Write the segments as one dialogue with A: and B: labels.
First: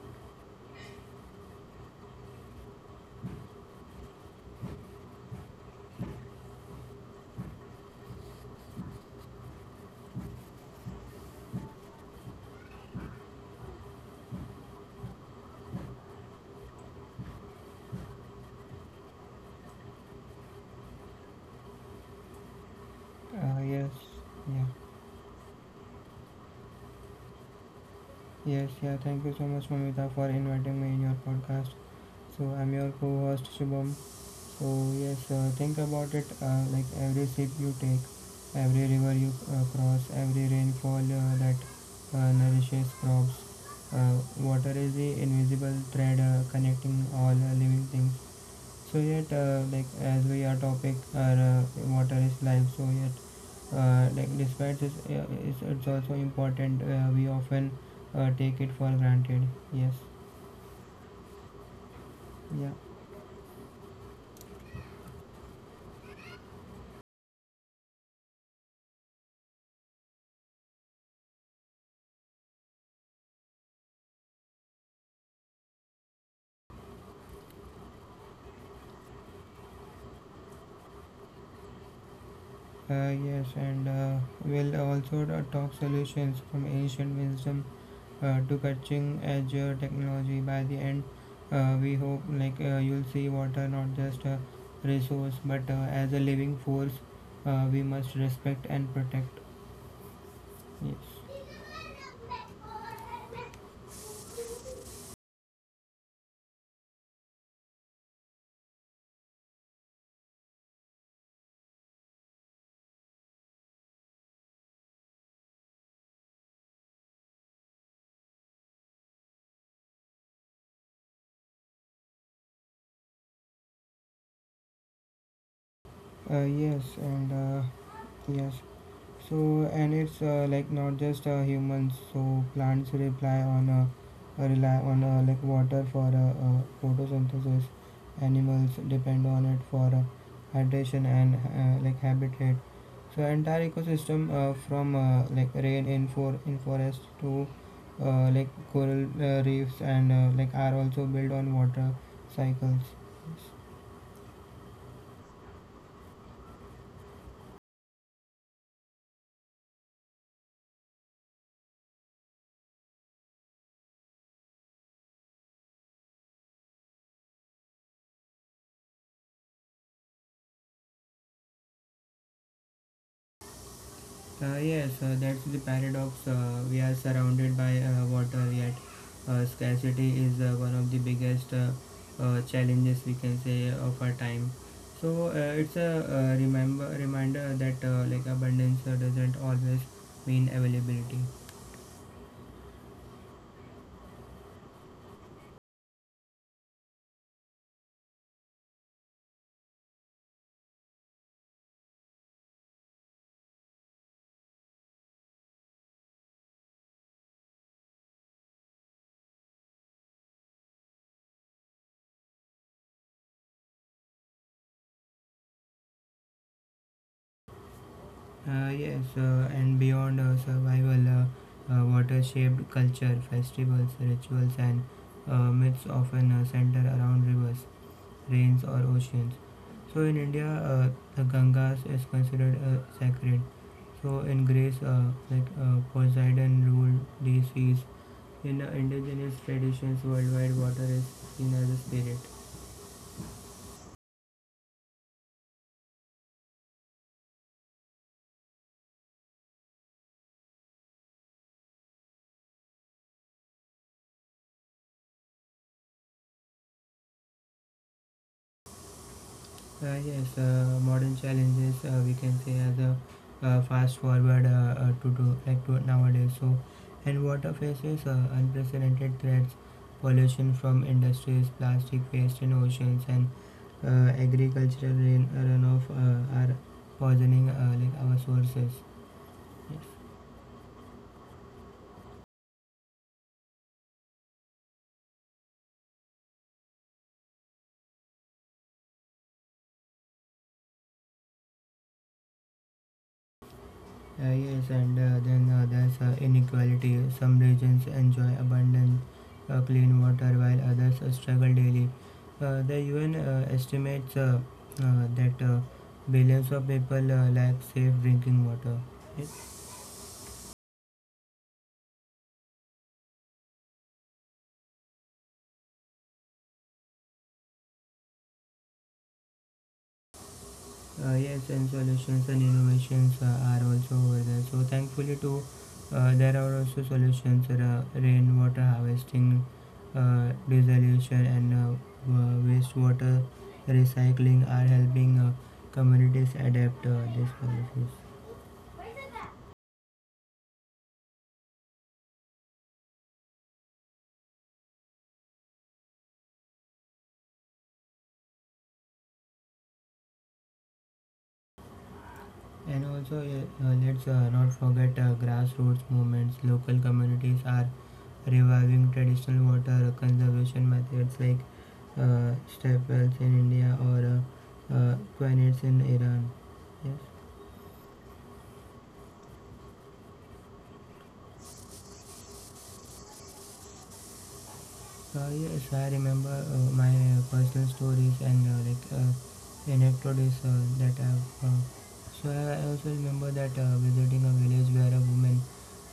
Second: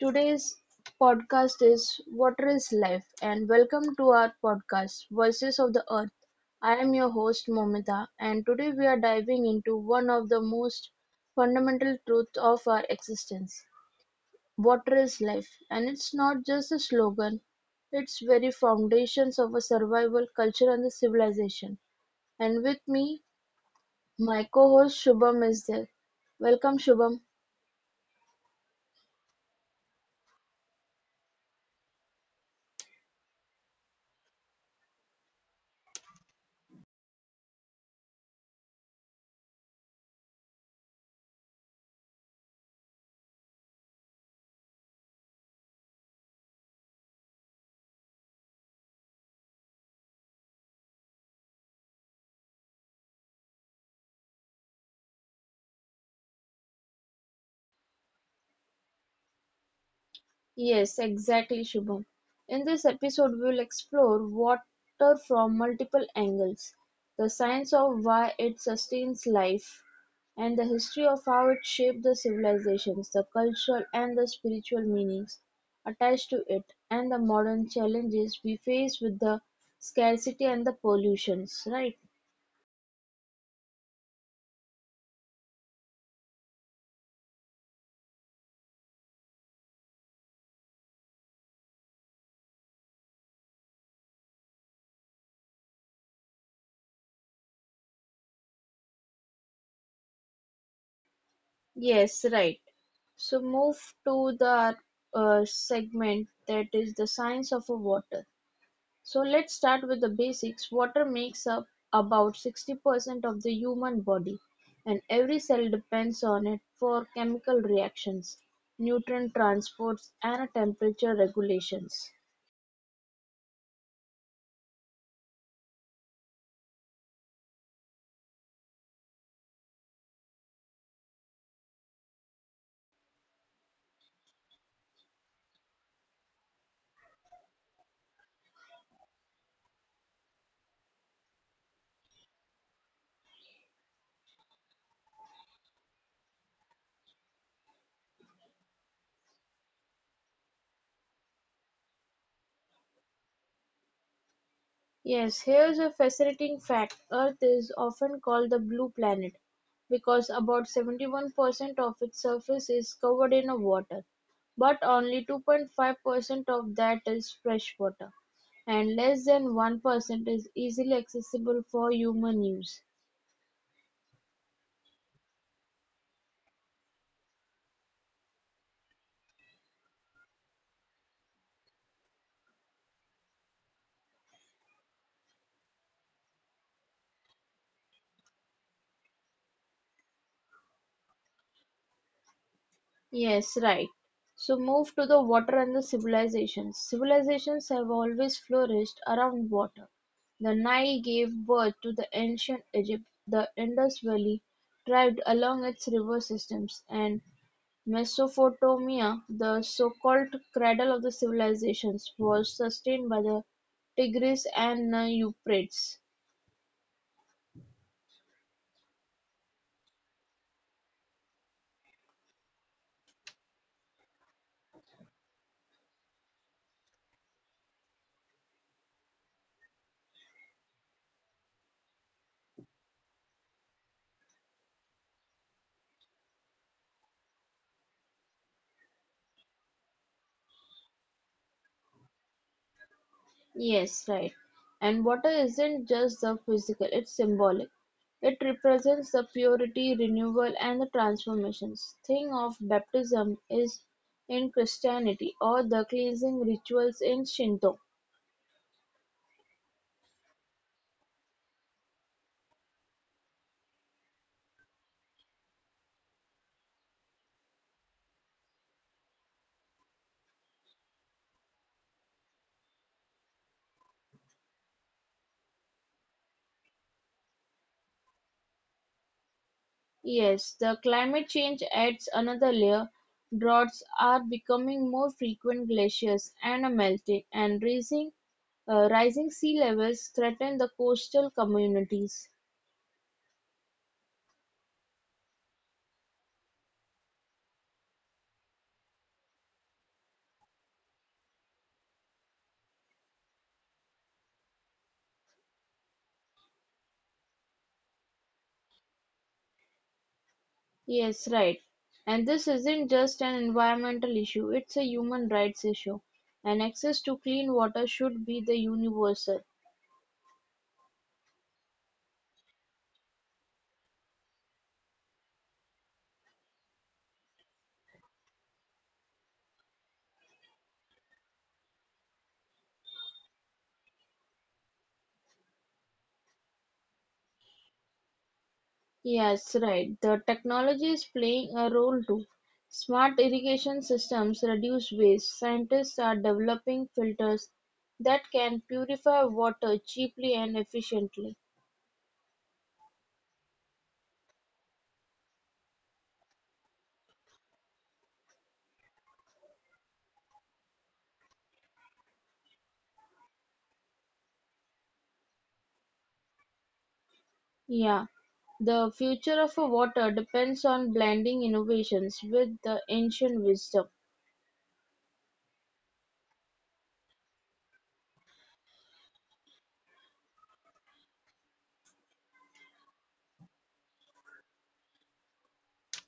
A: Today's podcast is Water is Life, and welcome to our podcast, Voices of the Earth. I am your host, Momita, and today we are diving into one of the most fundamental truths of our existence water is life. And it's not just a slogan, it's very foundations of a survival culture and the civilization. And with me,
B: Uh, yes,
A: my co
B: yeah,
A: host Shubham is there. Welcome, Shubham.
B: yes, yeah. Thank you so much, Mamita, for inviting me in your podcast. So I'm your co-host Shubham. So yes, think about it. Like every sip you take, every river you cross, every rainfall that nourishes crops. Water is the invisible thread connecting all living things. Like as we are, topic our water is life. Like despite this, it's also important. We often take it for granted. Yes.
A: Yes, exactly, Shubham. In
B: Yeah.
A: this episode, we will explore water from multiple angles the science of why it sustains life, and the history of how it shaped the civilizations, the cultural and the spiritual meanings attached to it, and the modern challenges we face with the scarcity and the pollutions. Right?
B: Yes, and we'll also talk solutions from ancient wisdom to catching edge technology. By the end, we hope like you'll see water not just a resource, but as a living force, we must respect and protect. Yes.
A: Yes, right. So, move to the segment that is the science of a water. So let's start with the basics. Water makes up about 60% of the human body, and every cell depends on it for chemical reactions, nutrient transports, and temperature regulations.
B: Yes, and Yes. And it's like not just humans. So plants rely on like water for photosynthesis. Animals depend on it for hydration and like habitat. So entire ecosystem from like rain in for in forest to like coral reefs and like are also built on water cycles.
A: Yes, here's a fascinating fact. Earth is often called the blue planet because about 71% of its surface is covered in a water, but only 2.5% of that is fresh water, and less than 1% is easily accessible for human use.
B: Yes, that's the paradox. We are surrounded by water, yet scarcity is one of the biggest challenges we can say of our time. It's a remember reminder that like abundance doesn't always mean availability.
A: Yes, right. So move to the water and the civilizations. Civilizations have always flourished around water. The Nile gave birth to the ancient Egypt. The Indus Valley thrived along its river systems, and Mesopotamia, the so-called cradle of the civilizations, was sustained by the Tigris and the Euphrates.
B: Yes, and beyond Survival, water-shaped culture, festivals, rituals, and myths often center around rivers, rains, or oceans. So in India, the Gangas is considered sacred. So in Greece, Poseidon ruled these seas. In the indigenous traditions worldwide, water is seen as a spirit.
A: Yes, right. And water isn't just the physical, it's symbolic. It represents the purity, renewal, and the transformations. Thing of baptism is in Christianity or the cleansing rituals in Shinto.
B: Uh, yes, uh, Modern challenges we can say as a fast forward to do like to nowadays. And water faces unprecedented threats, pollution from industries, plastic waste in oceans, and agricultural rain runoff are poisoning like our sources.
A: Yes, the climate change adds another layer. Droughts are becoming more frequent, glaciers and are melting, and raising, rising sea levels threaten the coastal communities.
B: Yes, and then There's inequality. Some regions enjoy abundant clean water while others struggle daily. The UN estimates that billions of people lack safe drinking water. Yes.
A: Yes, right. And this isn't just an environmental issue, it's a human rights issue. And access to clean water should be the universal.
B: Yes, and solutions and innovations are also over there. So thankfully, too, there are also solutions: rainwater harvesting, desalination, and wastewater recycling are helping communities adapt these policies.
A: Yes, right. The technology is playing a role too. Smart irrigation systems reduce waste. Scientists are developing filters that can purify water cheaply and efficiently.
B: And also, yeah, let's not forget grassroots movements. Local communities are reviving traditional water conservation methods like uh, step wells in India or aquanets in Iran. Yes.
A: Yeah. The future of water depends on blending innovations with the ancient wisdom.
B: Yes, I remember my personal stories and anecdotes that I've. So I also remember that visiting a village where a woman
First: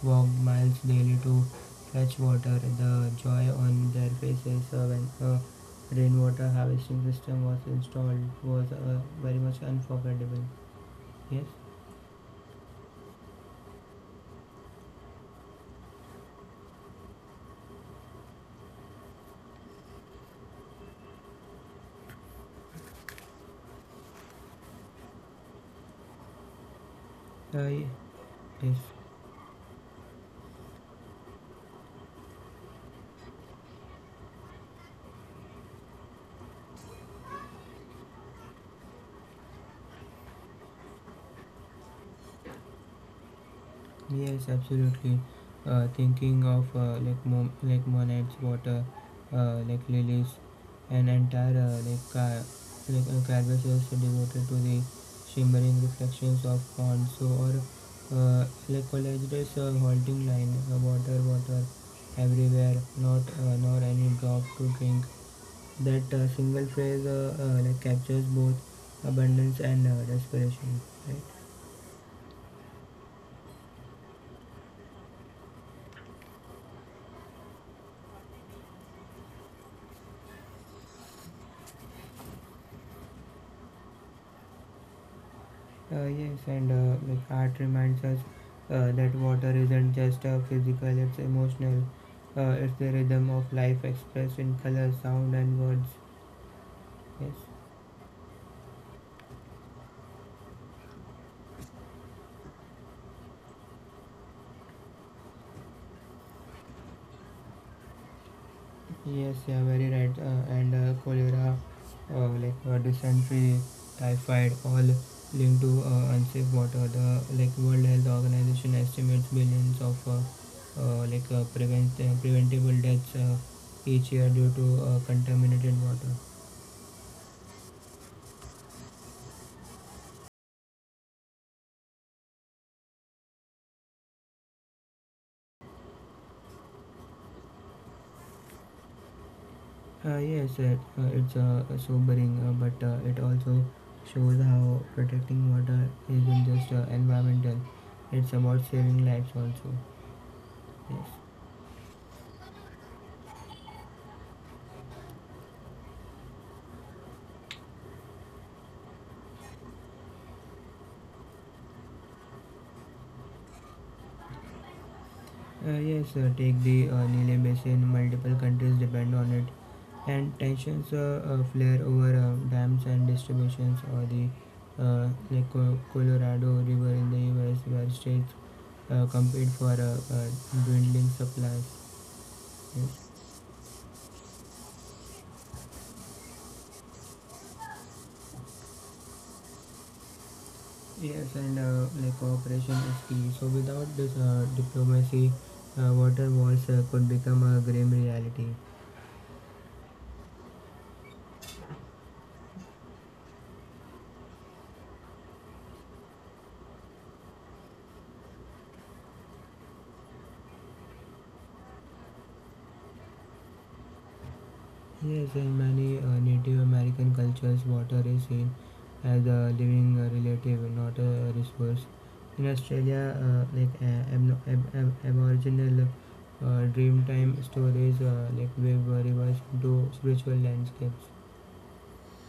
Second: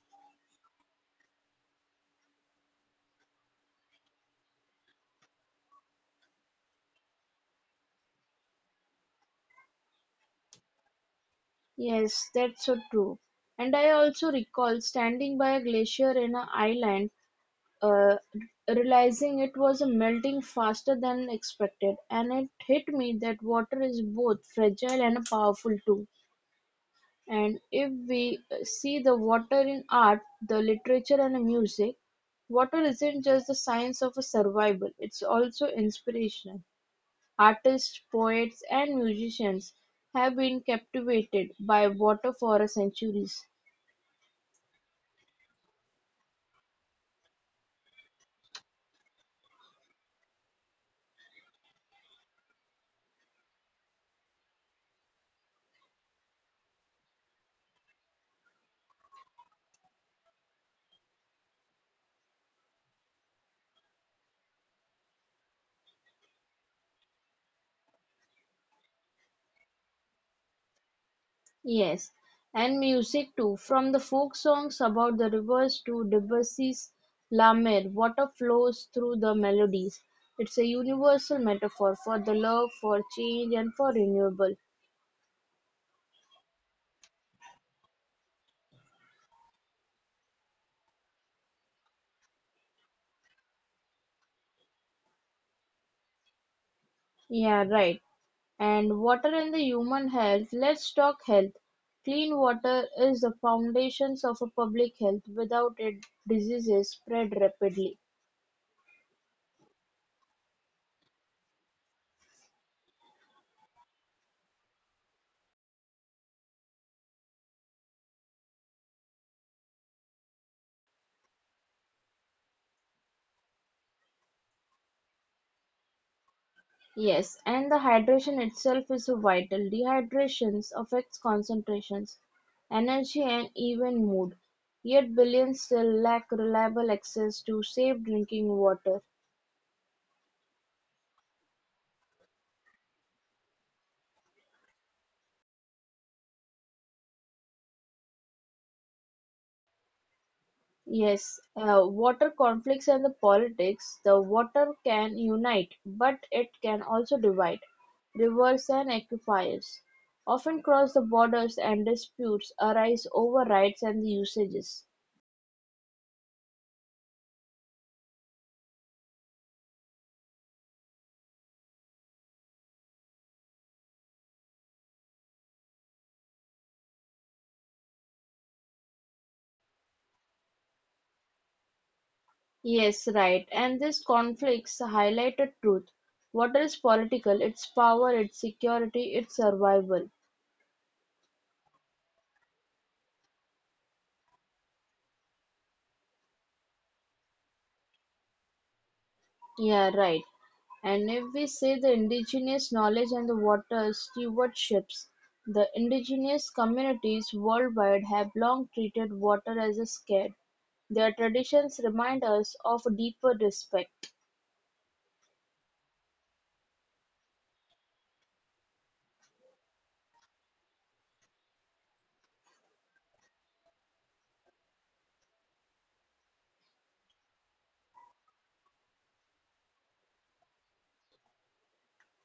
B: walked miles daily to fetch water. The joy on their faces when a rainwater harvesting system was installed was very much unforgettable. Yes.
A: Yes, that's so true. And I also recall standing by a glacier in an island, uh, realizing it was melting faster than expected, and it hit me that water is both fragile and powerful too. And
B: Uh,
A: if we
B: yes.
A: see the water in art, the literature, and music, water isn't just the science of a survival; it's also inspirational. Artists, poets and musicians have been captivated by water for centuries.
B: Yes, absolutely. Thinking of Monet's water, like lilies, an entire canvas is devoted to the shimmering reflections of pond. So or Like college is a halting line, water, water, everywhere. Not Nor any drop to drink. That Single phrase like captures both abundance and desperation. Right?
A: Yes, and music too, from the folk songs about the rivers to Debussy's La Mer, water flows through the melodies. It's a universal metaphor for the love, for change, and for renewal.
B: Yes, and Like art reminds us that water isn't just physical, it's emotional. It's the rhythm of life expressed in color, sound, and words. Yes,
A: Yeah, right. And water and the human health. Let's talk health. Clean water is the foundations of a public health. Without it, diseases spread rapidly.
B: yes, yeah, Very right. And Cholera, dysentery, typhoid, all linked to unsafe water. The like World Health Organization estimates billions of preventable deaths each year due to contaminated water.
A: Yes, and the hydration itself is so vital. Dehydration affects concentrations, energy, and even mood. Yet billions still lack reliable access to safe drinking water.
B: It's sobering, but it also shows how protecting water isn't just environmental, it's about saving lives also. Yes.
A: Yes, water conflicts and the politics. The water can unite, but it can also divide. Rivers and aquifers often cross the borders, and disputes arise over rights and the usages.
B: Yes, Take the Nile Basin, multiple countries depend on it, and tensions flare over dams and distributions, or the Colorado River in the US, where states compete for dwindling supplies.
A: Yes,
B: Yes.
A: right. And these conflicts highlight a truth. Water is political, its power, its security, its survival.
B: Yes, and Like cooperation is key. So without this diplomacy, water wars could become a grim reality.
A: Yeah, right. And if we say the indigenous knowledge and the water stewardships, the indigenous communities worldwide have long treated water as a scarce. Their traditions remind us of a deeper respect.
B: Yes, in many Native American cultures, water is seen as a living relative, not a resource. In Australia, aboriginal dreamtime stories like wave rivers into spiritual landscapes.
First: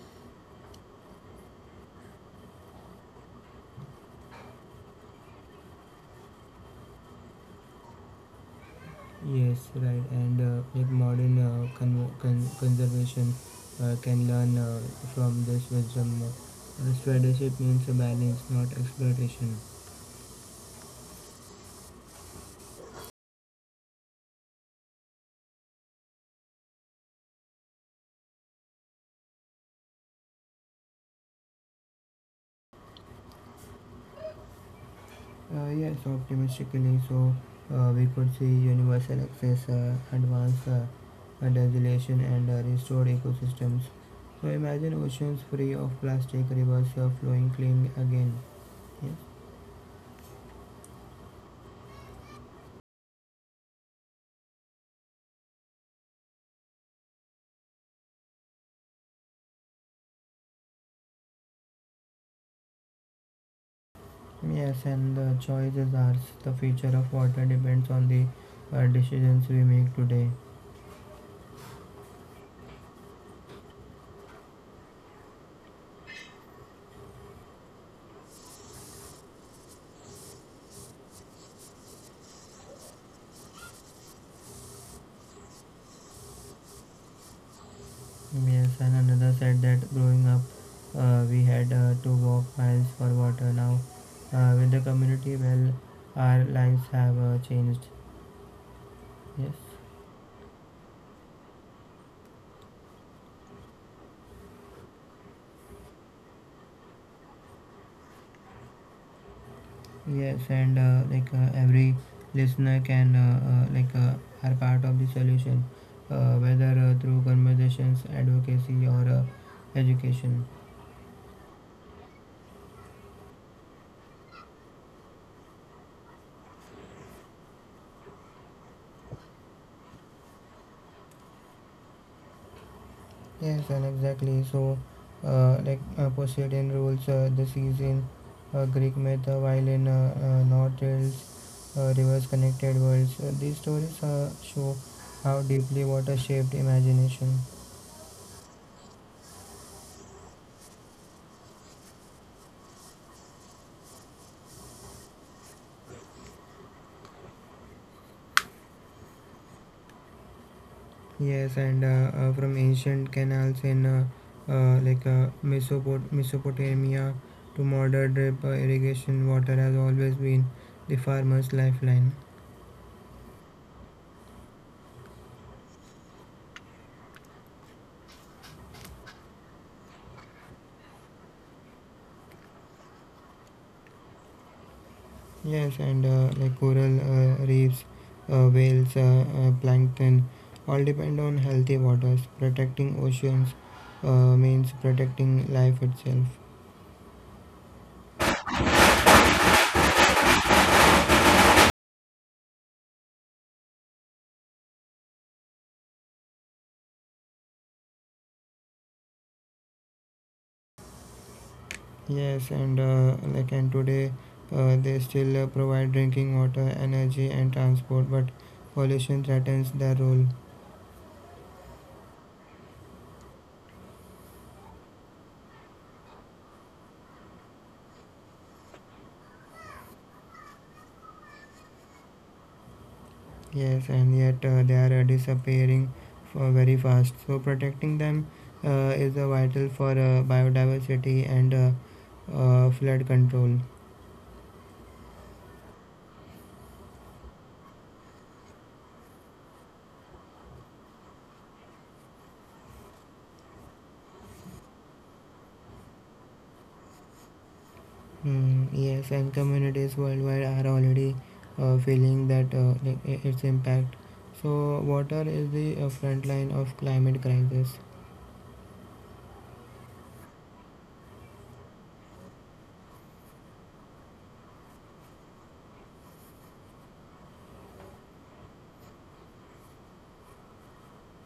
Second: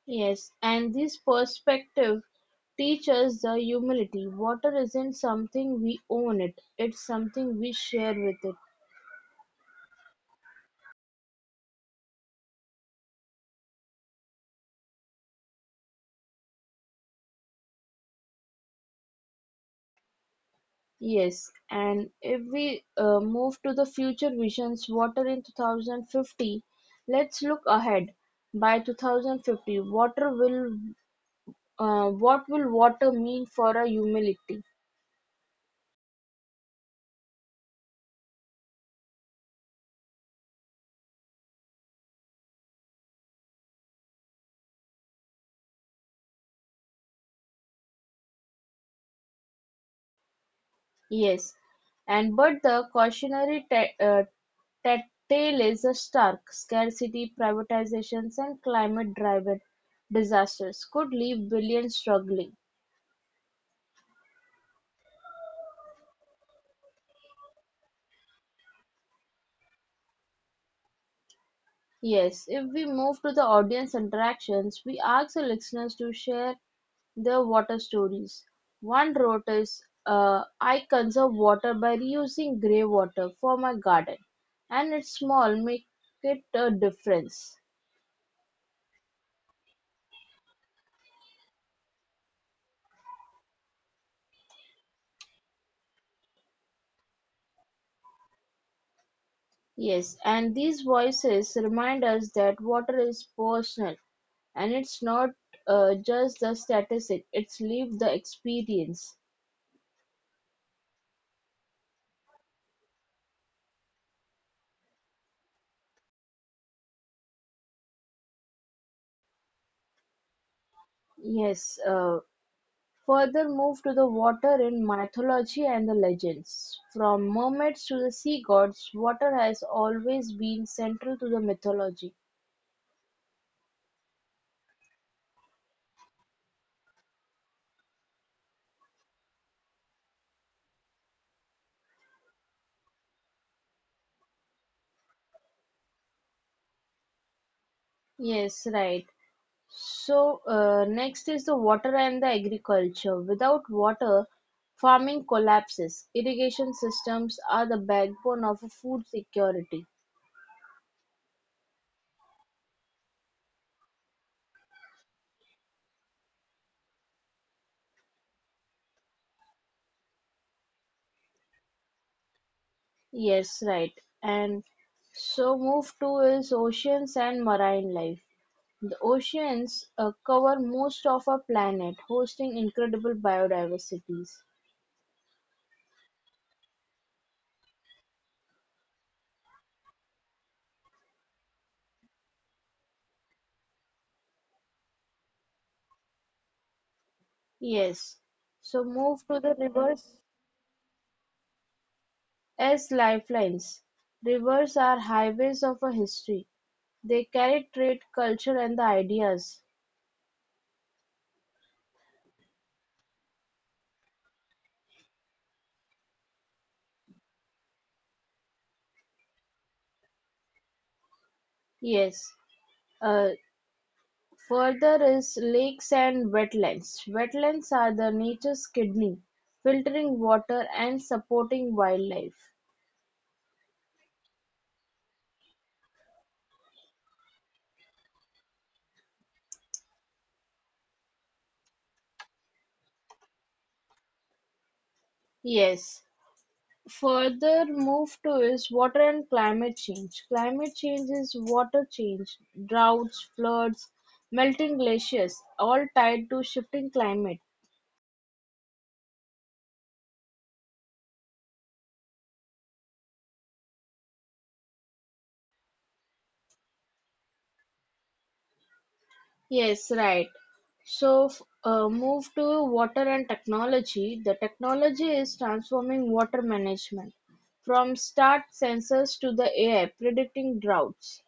A: Yes, and this perspective teaches the humility. Water isn't something we own it, it's something we share with it.
B: Yes, right. And like modern conservation can learn from this wisdom. Stewardship means a balance, not exploitation.
A: Yes, and if we move to the future visions, water in 2050, let's look ahead. By 2050, water will what will water mean for a humility?
B: Yes, Optimistically, we could see universal access, advanced desolation, and restored ecosystems. So imagine oceans free of plastic, rivers flowing clean again. Yeah.
A: Yes, and but the cautionary tale is a stark scarcity, privatizations, and climate-driven disasters could leave billions struggling.
B: Yes, and the choice is ours. The future of water depends on the decisions we make today.
A: Yes, if we move to the audience interactions, we ask the listeners to share their water stories. One wrote is, I conserve water by reusing grey water for my garden, and it's small, make it a difference.
B: Yes, and another said that growing up, we had to walk miles for water. Now, with the community, well, our lives have changed. Yes,
A: Yes, and these voices remind us that water is personal and it's not just the statistic, it's live the experience.
B: yes, and Like every listener can uh, like uh, are part of the solution, whether through conversations, advocacy, or education.
A: Yes, Further move to the water in mythology and the legends. From mermaids to the sea gods, water has always been central to the mythology.
B: Yes, and exactly. Poseidon rules the season, Greek myth, while in North Wales, rivers connected worlds. These stories show how deeply water shaped imagination.
A: Yes, right. So, next is the water and the agriculture. Without water, farming collapses. Irrigation systems are the backbone of a food security.
B: Yes, and From ancient canals in Mesopotamia to modern drip irrigation, water has always been the farmer's lifeline.
A: Yes, right. And so, move to is oceans and marine life. The oceans cover most of our planet, hosting incredible biodiversities.
B: Yes, and like coral reefs, whales, plankton all depend on healthy waters. Protecting oceans means protecting life itself.
A: Yes, so move to the rivers as lifelines. Rivers are highways of our history. They carry trade, culture, and the ideas.
B: Yes, and today they still provide drinking water, energy, and transport, but pollution threatens their role.
A: Yes. Uh, Further is lakes and wetlands. Wetlands are the nature's kidney, filtering water and supporting wildlife.
B: Yes, and yet they are disappearing for very fast. So protecting them is vital for biodiversity and flood control.
A: Yes. Further move-to is water and climate change. Climate change is water change, droughts, floods, melting glaciers, all tied to shifting climate.
B: Mm, yes, and communities worldwide are already feeling that its impact. So water is the front line of climate crisis.
A: Yes, right. So, move to water and technology. The technology is transforming water management from start sensors to the AI predicting droughts.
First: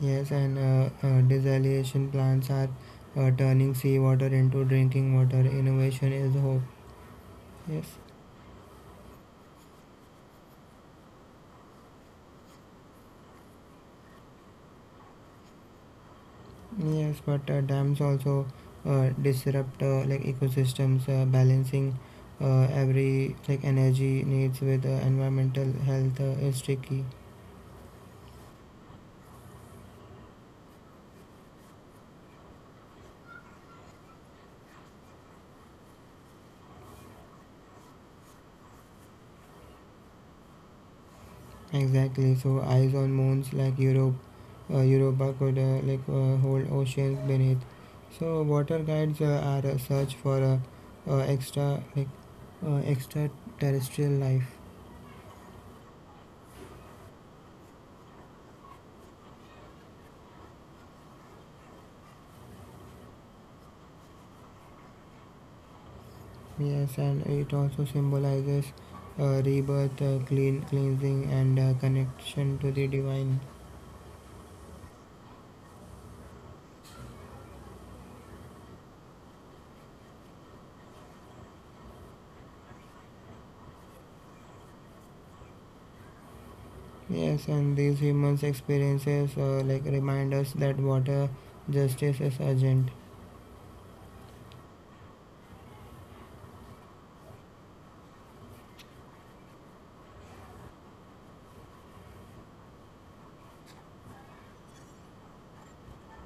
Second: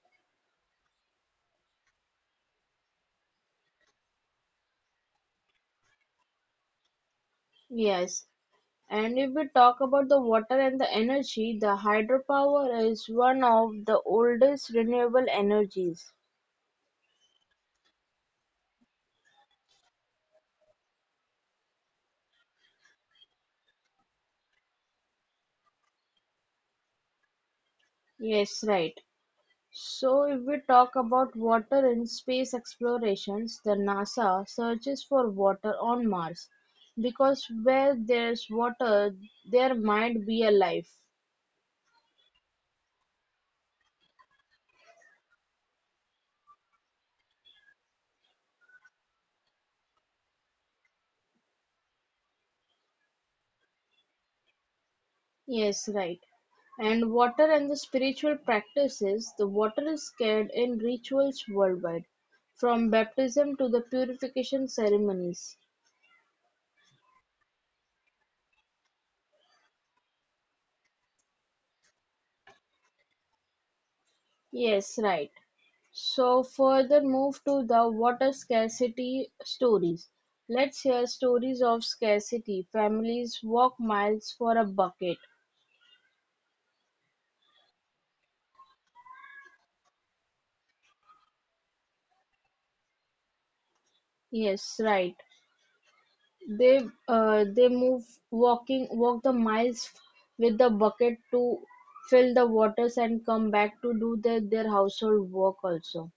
B: Yes, and desalination plants are turning seawater into drinking water. Innovation is hope. Yes.
A: Yes. And if we talk about the water and the energy, the hydropower is one of the oldest renewable energies.
B: Yes, but dams also disrupt like ecosystems, balancing every like energy needs with environmental health is tricky.
A: Yes, right. So, if we talk about water in space explorations, the NASA searches for water on Mars because where there's water, there might be a life.
B: Exactly. So eyes on moons like Europe, Europa could hold oceans beneath. So water guides are a search for uh, extra like extraterrestrial life.
A: Yes, right. And water and the spiritual practices, the water is scared in rituals worldwide, from baptism to the purification ceremonies.
B: Yes, and it also symbolizes rebirth, cleansing, and connection to the divine.
A: Yes, right. So, further move to the water scarcity stories. Let's hear stories of scarcity. Families walk miles for a bucket.
B: Yes, and these humans experiences like remind us that water justice is urgent.
A: Yes, right. They move walking walk the miles with the bucket to fill the waters and come back to do their household work also.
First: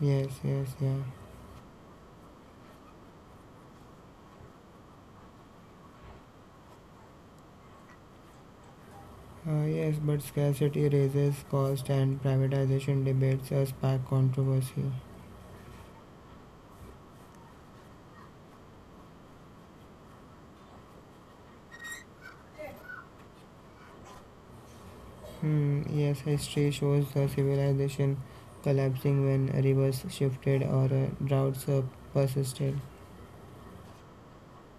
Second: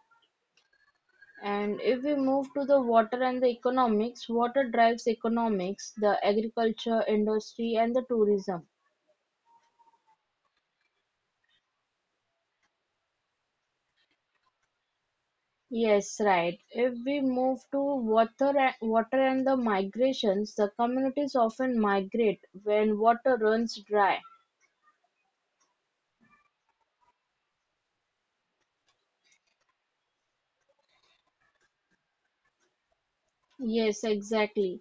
B: Yes, yes, yeah.
A: And if we move to the water and the economics, water drives economics, the agriculture industry and the tourism.
B: Yes, but scarcity raises cost and privatization debates spark controversy.
A: Yes, right. If we move to water and the migrations, the communities often migrate when water runs dry.
B: Hmm, yes, history shows the civilization collapsing when rivers shifted or droughts persisted.
A: Yes, exactly.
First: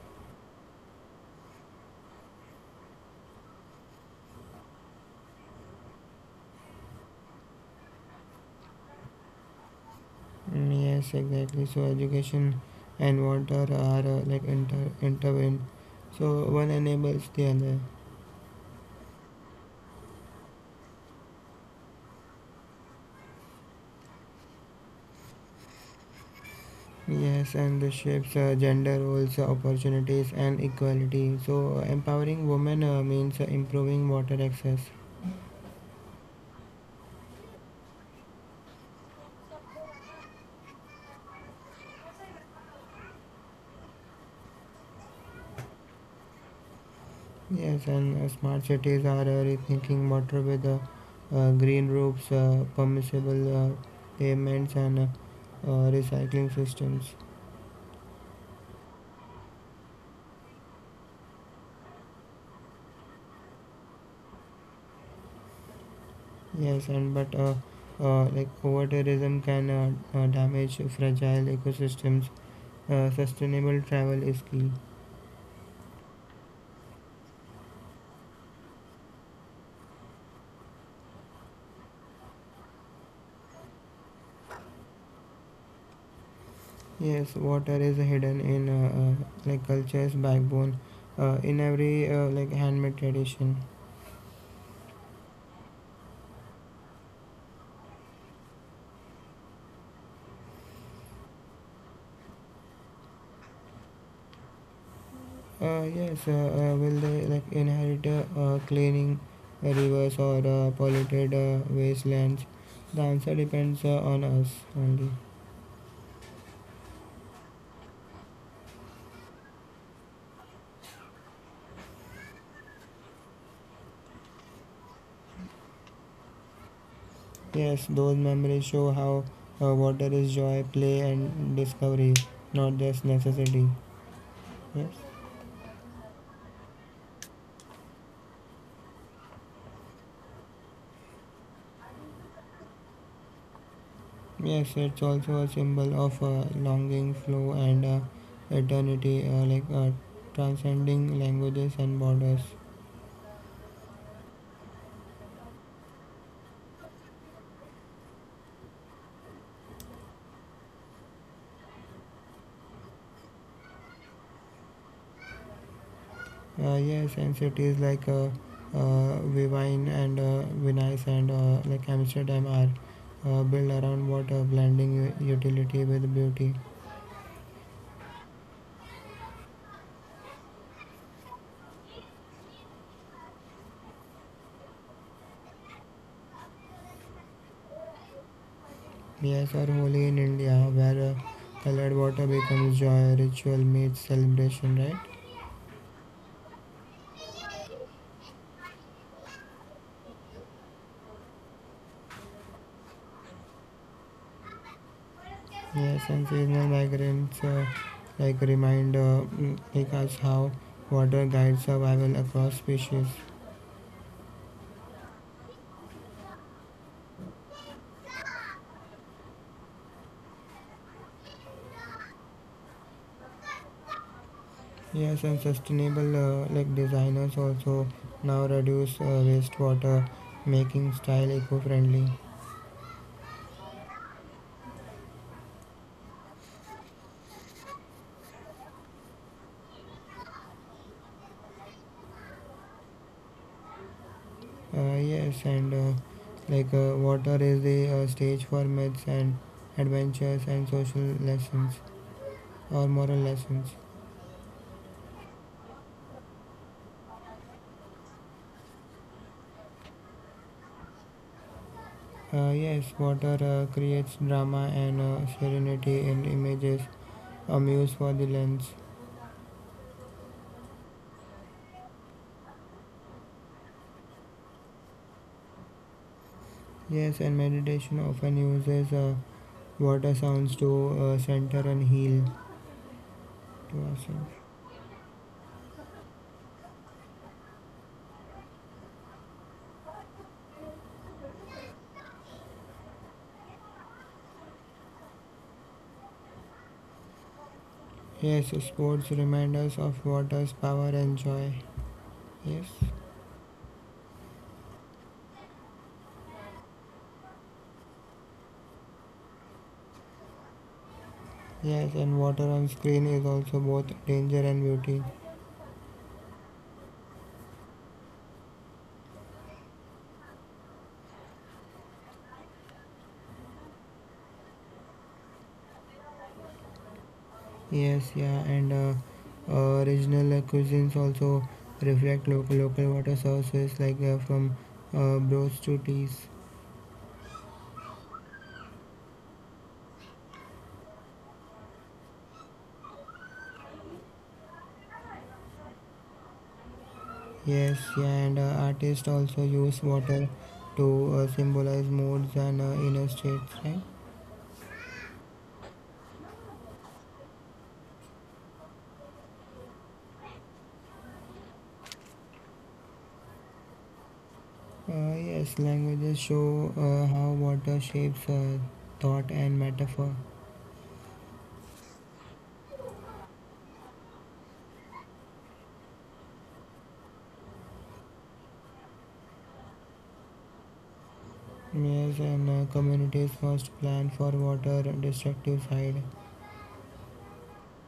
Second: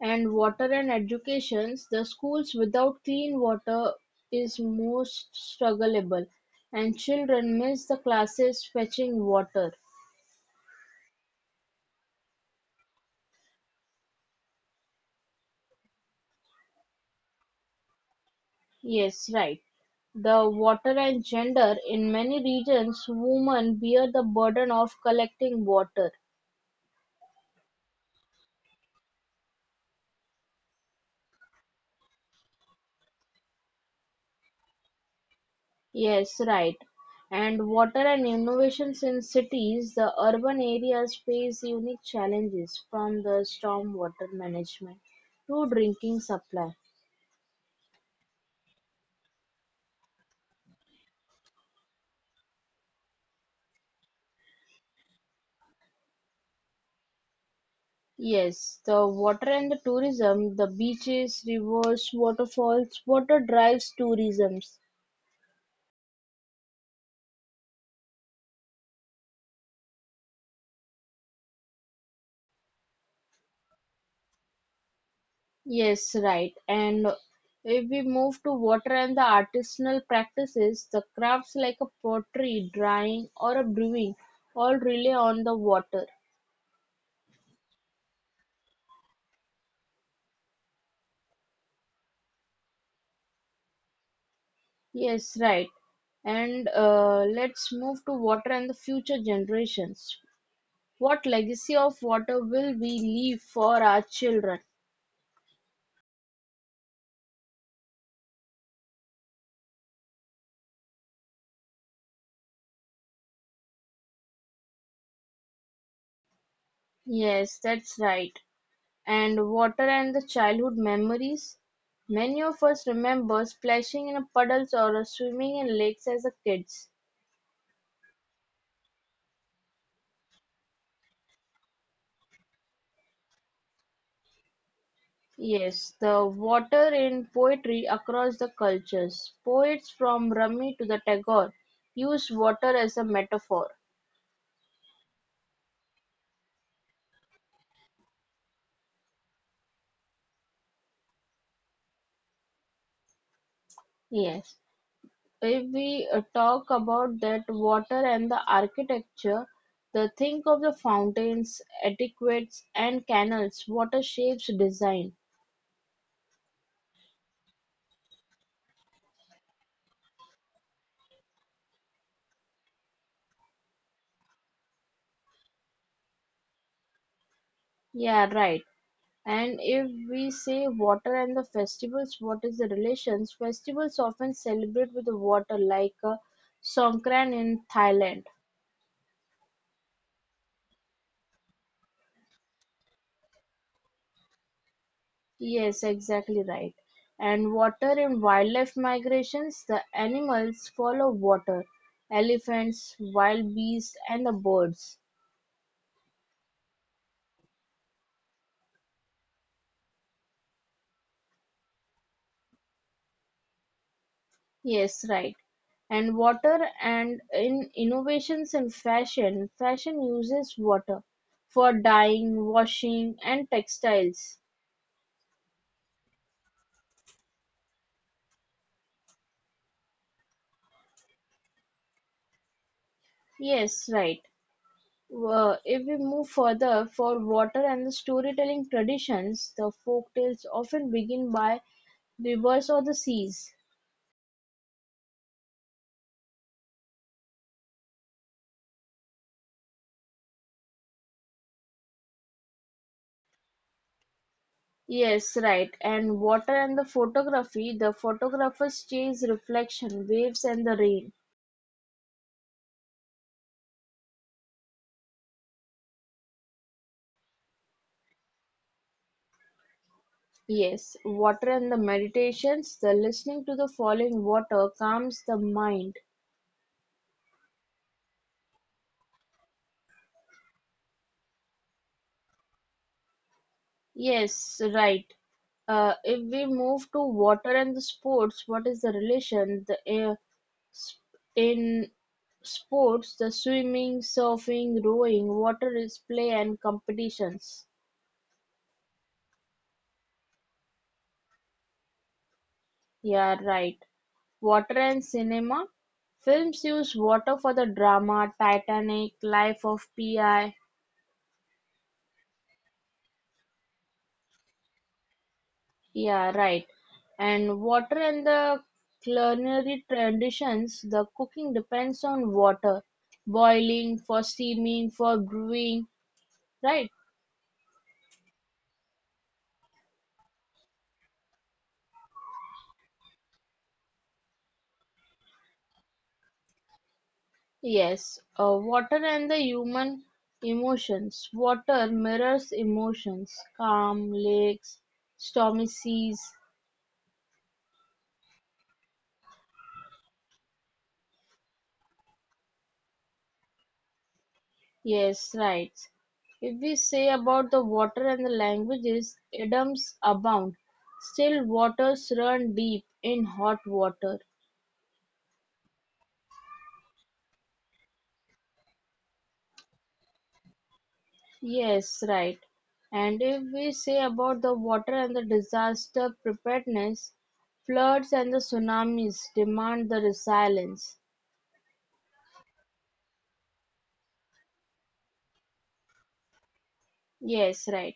A: And water and educations, the schools without clean water is most struggleable, and children miss the classes fetching water.
B: Mm, yes, exactly. So education and water are intertwined. So one enables the other.
A: Yes, right. The water and gender in many regions, women bear the burden of collecting water.
B: Yes, and this shapes gender roles, opportunities, and equality. Empowering women means improving water access.
A: Yes, right. And water and innovations in cities, the urban areas face unique challenges from the stormwater management to drinking supply.
B: Yes, and smart cities are rethinking water with green roofs, permissible pavements, and recycling systems.
A: Yes, the water and the tourism, the beaches, rivers, waterfalls, water drives tourism.
B: Yes, and but Like over tourism can damage fragile ecosystems. Sustainable travel is key.
A: Yes, right. And if we move to water and the artisanal practices, the crafts like a pottery, drying, or a brewing all rely on the water.
B: Yes, water is hidden in like culture's backbone, in every like handmade tradition.
A: Yes, right. And let's move to water and the future generations. What legacy of water will we leave for our children?
B: Yes, will they like inherit cleaning rivers or polluted wastelands? The answer depends on us only.
A: Yes, that's right. And water and the childhood memories. Many of us remember splashing in a puddles or swimming in lakes as a kids.
B: Yes, those memories show how water is joy, play, and discovery, not just necessity. Yes,
A: Yes, the water in poetry across the cultures. Poets from Rumi to the Tagore use water as a metaphor.
B: yes, it's also a symbol of longing, flow, and eternity, transcending languages and borders.
A: Yes. If we talk about that water and the architecture, the think of the fountains, aqueducts, and canals, water shapes design.
B: Yes, and cities like Vivine and Venice and like Amsterdam are built around water, blending utility with beauty.
A: Yeah, right. And if we say water and the festivals, what is the relations? Festivals often celebrate with the water, like Songkran in Thailand.
B: Miyas are holy in India, where colored water becomes joy, ritual, meets celebration, right?
A: Yes, exactly right. And water in wildlife migrations, the animals follow water. Elephants, wild beasts, and the birds.
B: Yes, and seasonal migrants like remind like us how water guides survival across species.
A: Yes, right. And water and in innovations in fashion, fashion uses water for dyeing, washing, and textiles.
B: Yes, and sustainable like designers also now reduce wastewater, making style eco-friendly.
A: Yes, right. If we move further for water and the storytelling traditions, the folk tales often begin by rivers or the seas.
B: Yes, and Like water is the stage for myths and adventures and social lessons, or moral lessons.
A: Yes, right. And water and the photography, the photographers chase reflection, waves and the rain.
B: Yes, water creates drama and serenity in images, a muse for the lens.
A: Yes, water and the meditations, the listening to the falling water calms the mind.
B: Yes, and meditation often uses water sounds to center and heal to ourselves.
A: Yes, right. If we move to water and the sports, what is the relation? Sp- in sports, the swimming, surfing, rowing, water is play and competitions.
B: Yes, sports remind us of water's power and joy. Yes,
A: Yeah, right. Water and cinema: Films use water for the drama "Titanic", "Life of Pi".
B: yes, and water on screen is also both danger and beauty.
A: Yeah, right. And water and the culinary traditions, the cooking depends on water. Boiling, for steaming, for brewing, right?
B: Yes, yeah, and regional cuisines also reflect local local water sources like from broths to teas.
A: Yes. Water and the human emotions. Water mirrors emotions. Calm lakes, stormy seas.
B: Yes, yeah, and artists also use water to symbolize moods and inner states, right?
A: Yes, right. If we say about the water and the languages, idioms abound. Still waters run deep in hot water.
B: Yes, languages show how water shapes thought and metaphor.
A: Yes, right. And if we say about the water and the disaster preparedness, floods and the tsunamis demand the resilience.
B: Yes, and communities must plan for water destructive side.
A: Yes, right.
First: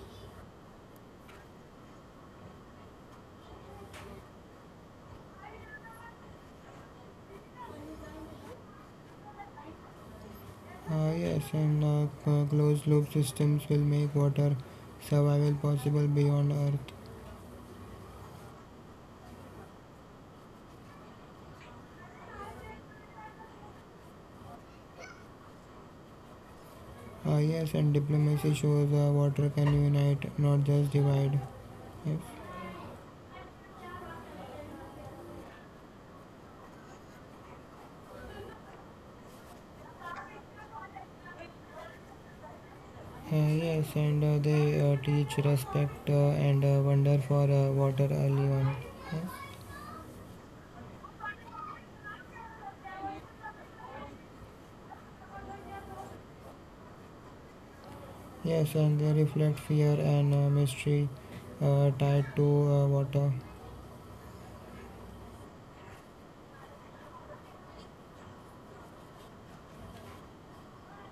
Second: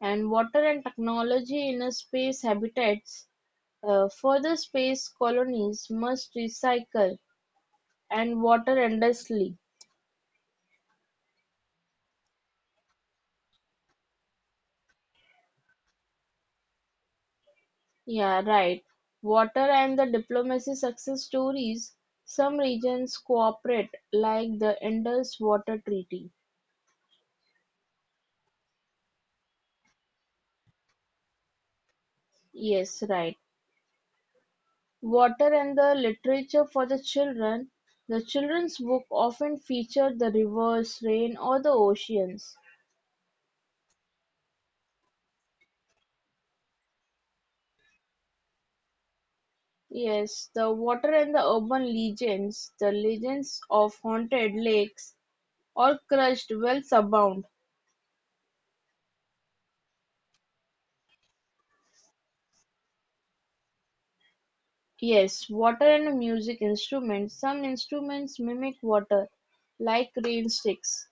A: And water and technology in a space habitats, further space colonies must recycle and water endlessly.
B: Yes, closed loop systems will make water survival possible beyond Earth.
A: Yeah, right. Water and the diplomacy success stories. Some regions cooperate, like the Indus Water Treaty.
B: Yes, and diplomacy shows water can unite, not just divide. Yes,
A: Yes, right. Water and the literature for the children. The children's book often feature the rivers, rain, or the oceans.
B: yes, and they teach respect and wonder for water early on. Yes,
A: Yes, the water and the urban legends. The legends of haunted lakes or crushed wells abound.
B: yes, and they reflect fear and mystery tied to water.
A: Yes, water and a music instrument. Some instruments mimic water, like rain sticks.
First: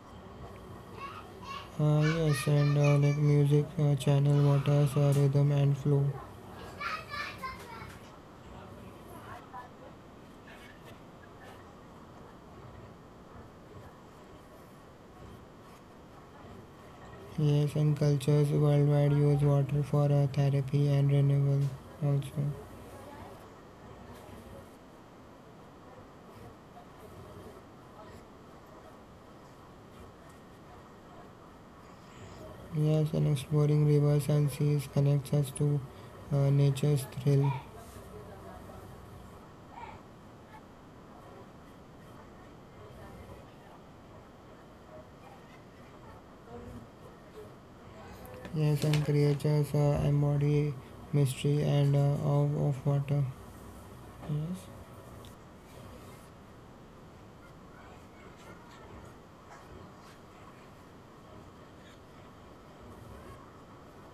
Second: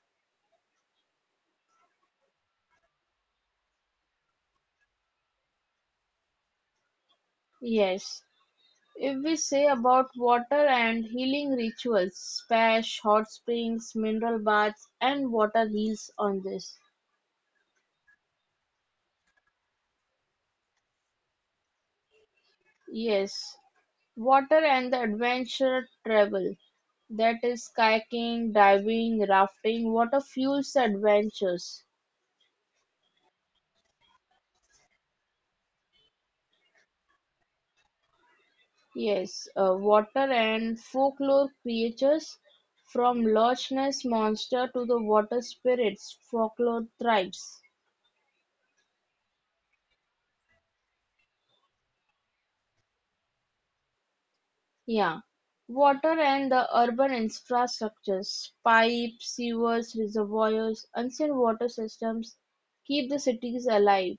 B: Yes, and like music channel water's rhythm and flow.
A: Yes. If we say about water and healing rituals, splash, hot springs, mineral baths, and water heals on this.
B: Yes, and cultures worldwide use water for therapy and renewal also.
A: Yes. Water and the adventure travel. That is kayaking, diving, rafting. Water fuels adventures.
B: Yes, and exploring rivers and seas connects us to nature's thrill.
A: Yes, water and folklore creatures from Loch Ness monster to the water spirits, folklore tribes.
B: Yes, and creatures embody mystery and awe of water. Yes,
A: Yeah, water and the urban infrastructures, pipes, sewers, reservoirs, ancient water systems keep the cities alive.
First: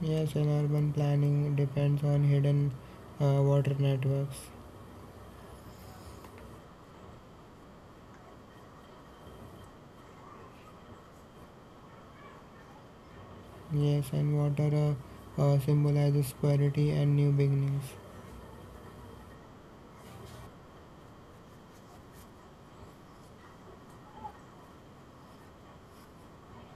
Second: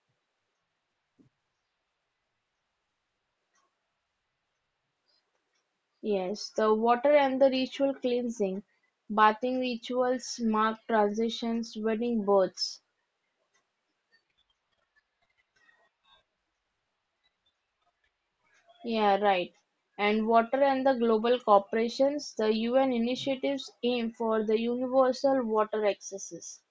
B: yes, and urban planning depends on hidden water networks.
A: Yes, the water and the ritual cleansing, bathing rituals mark transitions, wedding births.
B: Yes, and water symbolizes purity and new beginnings.
A: Yeah, right. And water and the global corporations, the UN initiatives aim for the universal water accesses.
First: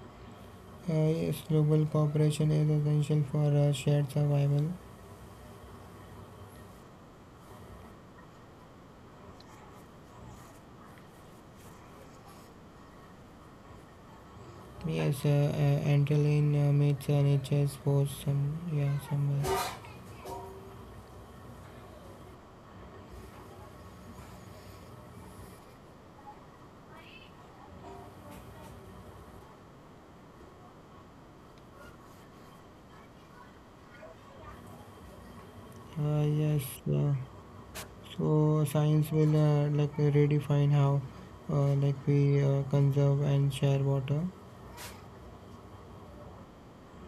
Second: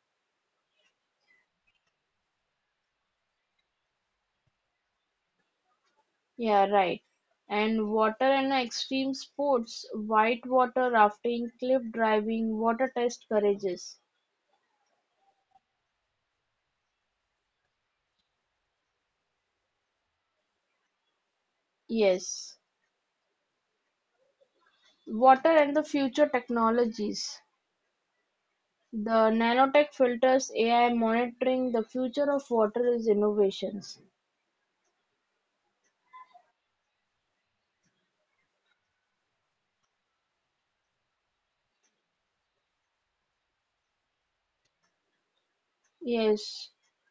B: Yes, global cooperation is essential for shared survival.
A: Yeah, right. And water and extreme sports, white water rafting, cliff diving, water test courages.
B: Yes, Antolin meets nature sports some yeah somewhere.
A: Yes. Water and the future technologies. The nanotech filters, AI monitoring, the future of water is innovations.
B: Uh, yes, yeah. So science will redefine how like we conserve and share water.
A: Yes,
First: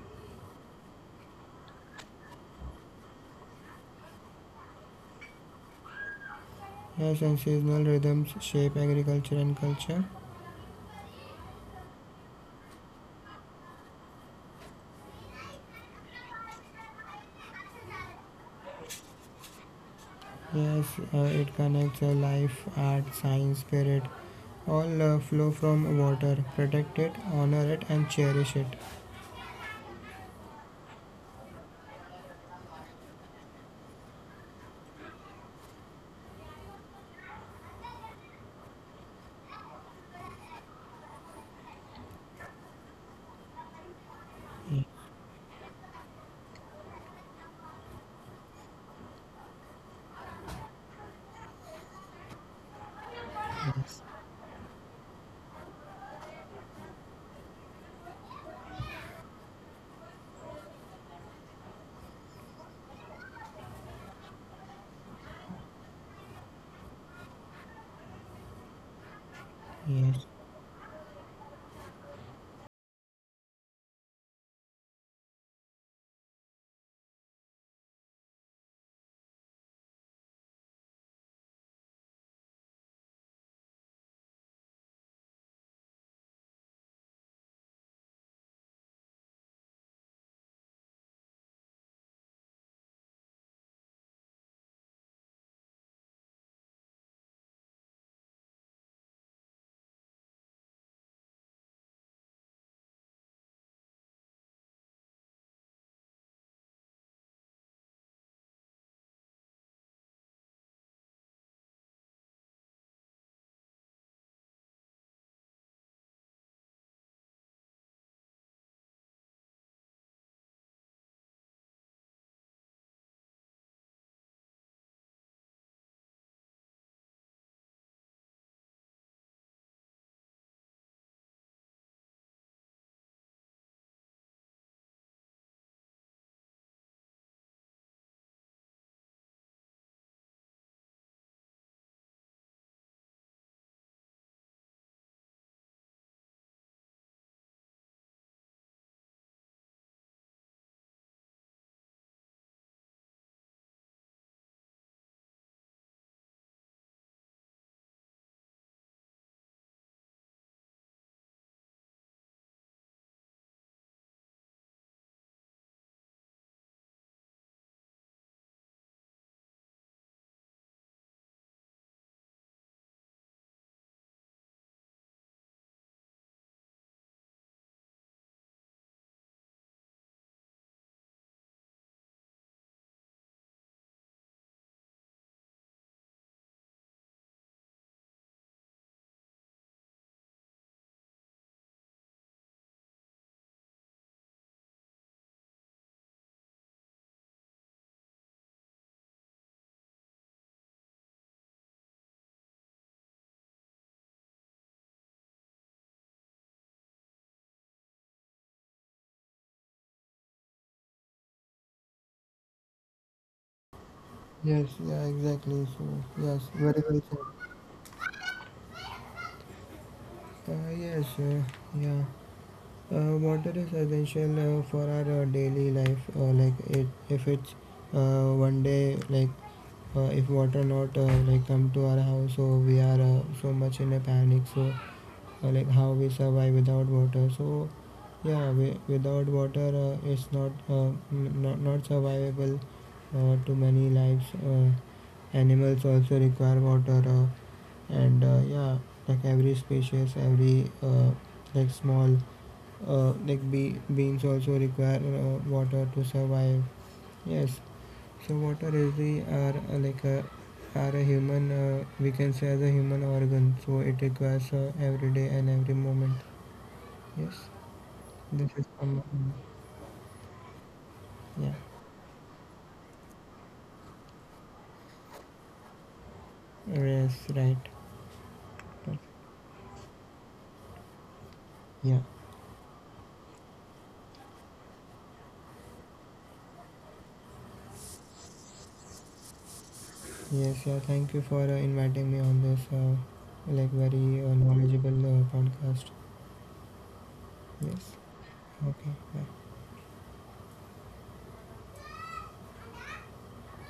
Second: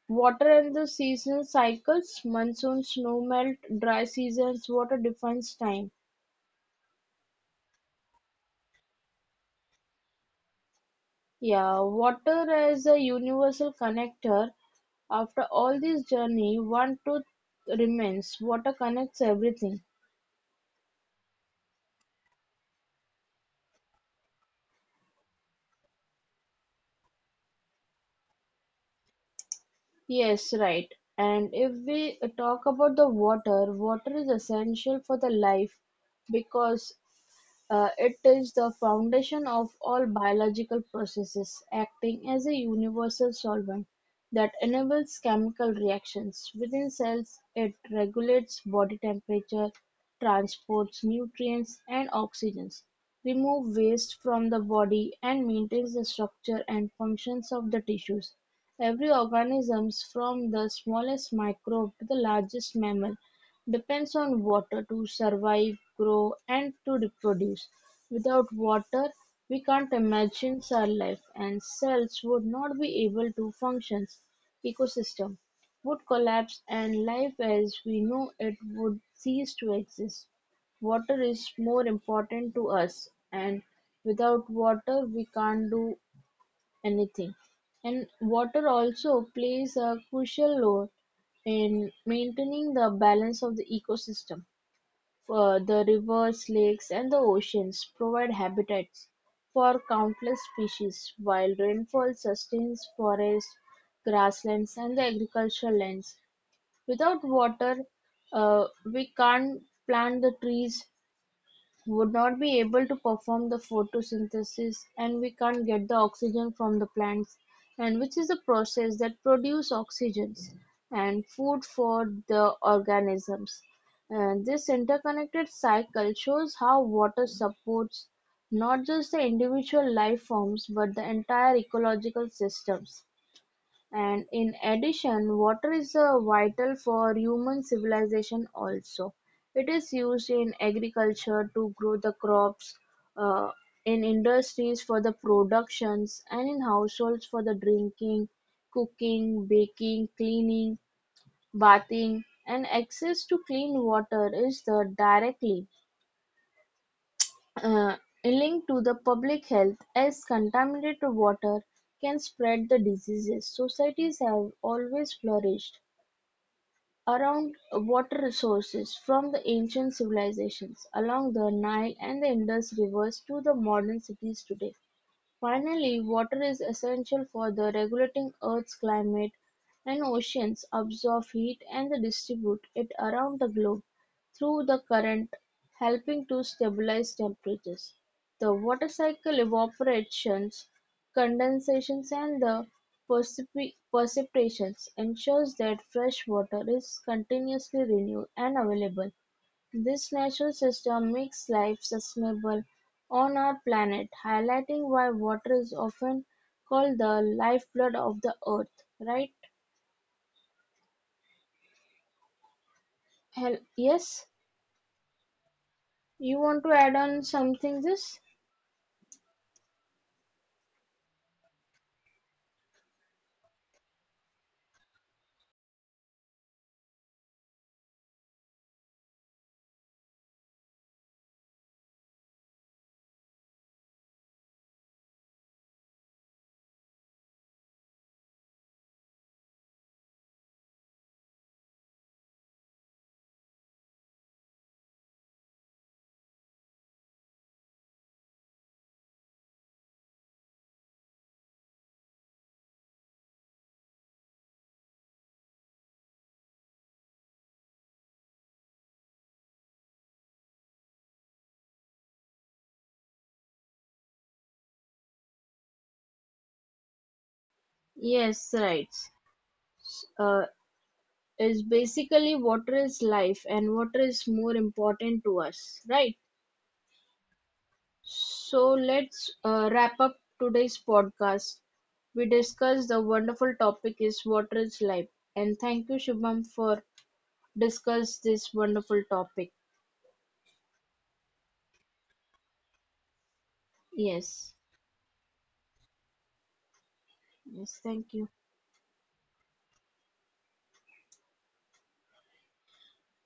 A: water and the season cycles, monsoon, snow melt, dry seasons, water defines time.
B: Yes, and seasonal rhythms shape agriculture and culture.
A: Yeah, water as a universal connector. After all this journey, one truth remains water connects everything.
B: Yes, it connects life, art, science, spirit. All flow from water. Protect it, honor it, and cherish it.
A: Yes, right. And if we talk about the water, water is essential for the life because it is the foundation of all biological processes, acting as a universal solvent that enables chemical reactions within cells. It regulates body temperature, transports nutrients and oxygen, removes
B: Yes,
A: waste from the body, and maintains the structure and functions of the tissues. Every organism, from the smallest microbe to the largest mammal, depends on water to survive, grow, and to reproduce. Without water, we can't
B: yes,
A: imagine cell life, and cells would not be able to function. Ecosystem would collapse, and life as we know it would cease to exist. Water is more important to us, and without water, we can't do anything. And water also plays a crucial role in maintaining the balance of the ecosystem. The rivers, lakes, and the oceans provide habitats for countless species, while rainfall sustains forests, grasslands, and the agricultural lands. Without water, uh, we can't plant the trees, would not be able to perform the photosynthesis and we can't get the oxygen from the plants and which is a process that produce oxygens and food for the organisms and this interconnected cycle shows how water supports not just the individual life forms but the entire ecological systems and in addition, water is vital for human civilization also. It is used in agriculture to grow the crops, uh, in industries for the productions, and in households for the drinking, cooking, baking, cleaning, bathing. And access to clean water is the directly uh, linked to the public health as contaminated water can spread the diseases. Societies have always flourished around water resources from the ancient civilizations along the Nile and the Indus rivers to the modern cities today. Finally, water is essential for the regulating Earth's climate, and oceans absorb heat and distribute it around the globe through the current, helping to stabilize temperatures. The water cycle evaporation, condensation, and the precipitation ensures that fresh water is continuously renewed and available this natural system makes life sustainable on our planet, highlighting why water is often called the lifeblood of the earth, right? Yes,
B: Yes, exactly.
A: you want to
B: Very
A: add
B: well said.
A: on something this?
B: Uh, yes, uh, yeah. Water is essential for our daily life. If it's one day, like if water not like come to our house, so we are so much in a panic. So, like how we survive without water? So, yeah, we, without water, it's not not survivable to many lives. Uh, Animals also require water, and yeah, like every species, every like small like bee, beans also require water to survive. Yes, so water is the are like a are a human we can say as a human organ. So it requires every day and every moment. Yes, this
A: Yes,
B: is
A: right.
B: from
A: Uh,
B: yeah.
A: is basically water is life and water is more important to us, right?
B: Yes, right.
A: So let's wrap up today's podcast.
B: Yeah.
A: We discussed the wonderful topic is water is life. And thank you, Shubham, for discuss this wonderful topic.
B: Yes, thank you for inviting me on this like very
A: Yes,
B: knowledgeable podcast.
A: yes,
B: Yes,
A: thank you.
B: okay, bye.